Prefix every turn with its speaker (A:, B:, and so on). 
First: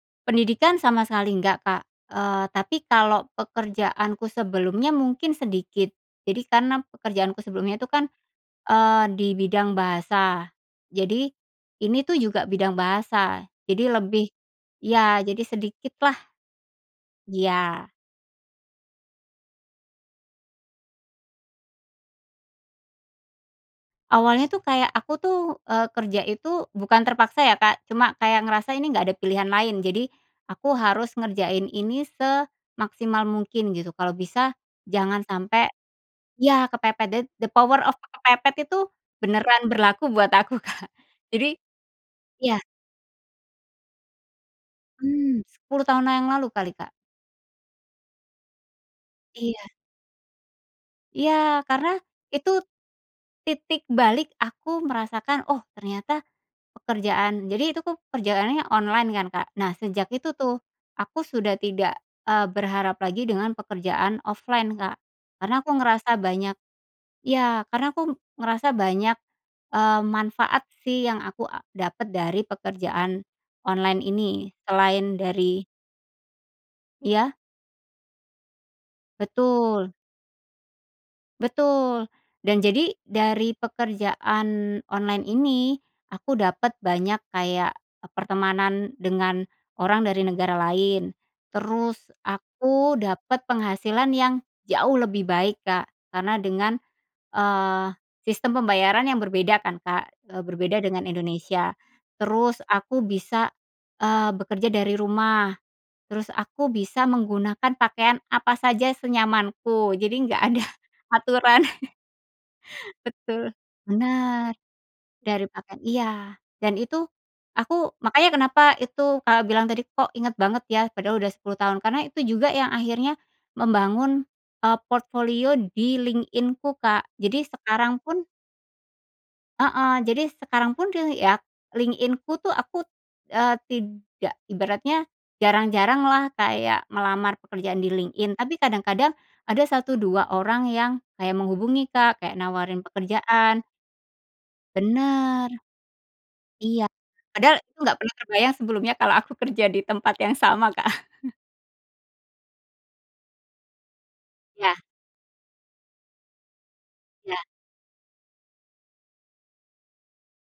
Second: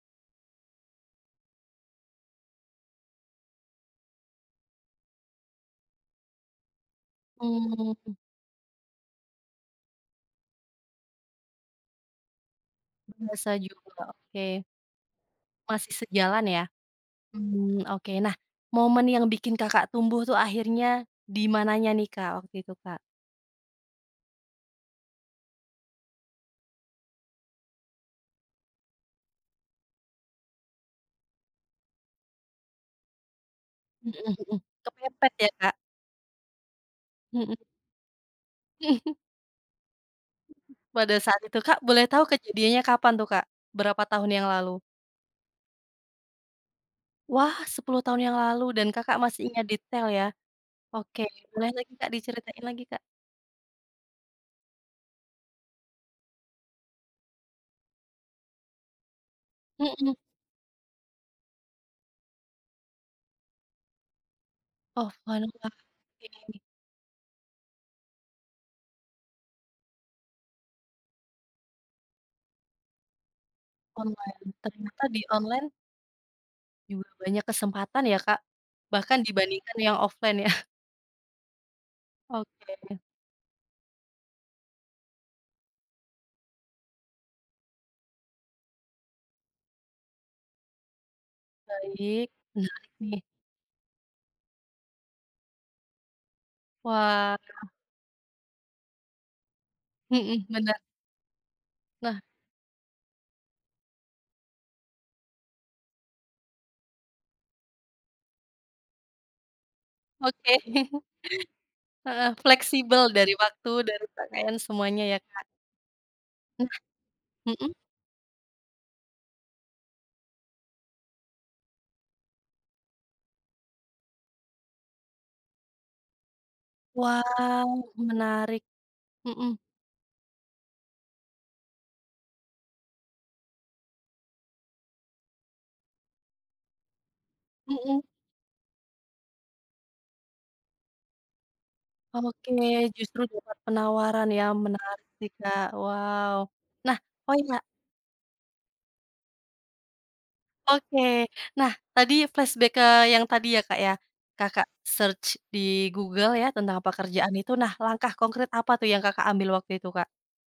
A: Pendidikan sama sekali nggak, Kak, eee, tapi kalau pekerjaanku sebelumnya mungkin sedikit. Jadi karena pekerjaanku sebelumnya itu kan,
B: Mmm.
A: eee, dibidang bahasa, jadi ini tuh juga bidang bahasa,
B: Bahasa
A: jadi
B: juga,
A: lebih
B: oke.
A: iya jadi sedikit
B: Masih
A: lah.
B: sejalan ya? Mmm,
A: Iya.
B: oke. Nah, momen yang bikin Kakak tumbuh tuh akhirnya dimananya nih, Kak, waktu itu, Kak?
A: Awalnya tuh kayak aku tuh, eee, kerja itu bukan terpaksa ya, Kak, cuma kayak ngerasa ini nggak ada pilihan lain. Jadi aku harus ngerjain ini semaksimal mungkin gitu kalau
B: Mhm
A: bisa
B: mhm.
A: jangan
B: Kepepet ya
A: sampai
B: Kak?
A: ya kepepet the the
B: Mhm.
A: power of kepepet itu beneran berlaku buat aku, Kak
B: Pada saat
A: Jadi
B: itu, Kak, boleh tau
A: ya.
B: kejadiannya kapan tuh, Kak? Berapa tahun yang lalu?
A: Mmm, 10 tahun yang lalu kali, Kak.
B: Wah, 10 tahun yang lalu dan Kakak masih ingat
A: Iya.
B: detail ya. Oke,
A: Iya,
B: boleh lagi,
A: karena
B: Kak, diceritain
A: itu
B: lagi, Kak?
A: titik balik aku merasakan, "Oh ternyata pekerjaan" jadi itu tuh kerjaannya online kan, Kak. Nah, sejak
B: Mhm.
A: itu tuh, aku sudah tidak, eee, berharap lagi dengan pekerjaan offline, Kak.
B: Offline ya,
A: Karena aku
B: Kak.
A: ngerasa
B: Iya
A: banyak
B: iya.
A: ya karena aku ngerasa banyak, eee, manfaat sih yang aku a dapet dari pekerjaan online
B: Online.
A: ini
B: Ternyata
A: selain
B: di
A: dari
B: online juga
A: Iya?
B: banyak kesempatan ya, Kak. Bahkan dibandingkan
A: Betul.
B: yang offline ya?
A: Betul. Dan jadi
B: Oke.
A: dari pekerjaan online ini aku dapet banyak kayak, eee, pertemanan dengan orang dari negara lain. Terus,
B: Baik, menarik
A: aku
B: nih.
A: dapet penghasilan yang jauh lebih baik, Kak, karena dengan,
B: Wah, keren.
A: eee, sistem pembayaran yang berbeda kan, Kak, eee,
B: Mhm, bener.
A: berbeda dengan Indonesia.
B: Wah.
A: Terus aku bisa, eee, bekerja dari rumah, terus aku bisa menggunakan pakaian apa saja senyamanku jadi nggak
B: Oke.
A: ada aturan
B: Heeh, fleksibel dari
A: Betul,
B: waktu, dari pakaian
A: benar.
B: semuanya ya,
A: Dari
B: Kak.
A: pakaian iya
B: Nah.
A: dan itu
B: Mhm.
A: aku makanya kenapa itu Kakak bilang tadi, "Kok inget banget ya padahal udah 10 tahun?" Karena itu juga yang akhirnya membangun, eee, portfolio di LinkedIn-ku kak. Jadi
B: Wah,
A: sekarang pun
B: menarik. Mhm.
A: Heeh, jadi sekarang pun te ya LinkedIn-ku tuh aku, eee, tidak ibaratnya jarang-jaranglah kayak melamar pekerjaan di
B: Mhm.
A: LinkedIn tapi kadang-kadang ada 1 2 orang yang kayak menghubungi, Kak, kek
B: Oke,
A: nawarin
B: justru dapat
A: pekerjaan.
B: penawaran yang menarik sih,
A: Benar.
B: Kak. Wow.
A: Iya,
B: Nah, oh iya
A: padahal aku nggak pernah terbayang sebelumnya kalau aku kerja di tempat yang sama, Kak
B: Oke. Nah, tadi flashback ke yang tadi ya, Kak, ya. Kakak
A: Ya.
B: search di Google ya tentang pekerjaan
A: Ya.
B: itu. Nah, langkah konkrit apa tuh yang Kakak ambil waktu itu, Kak?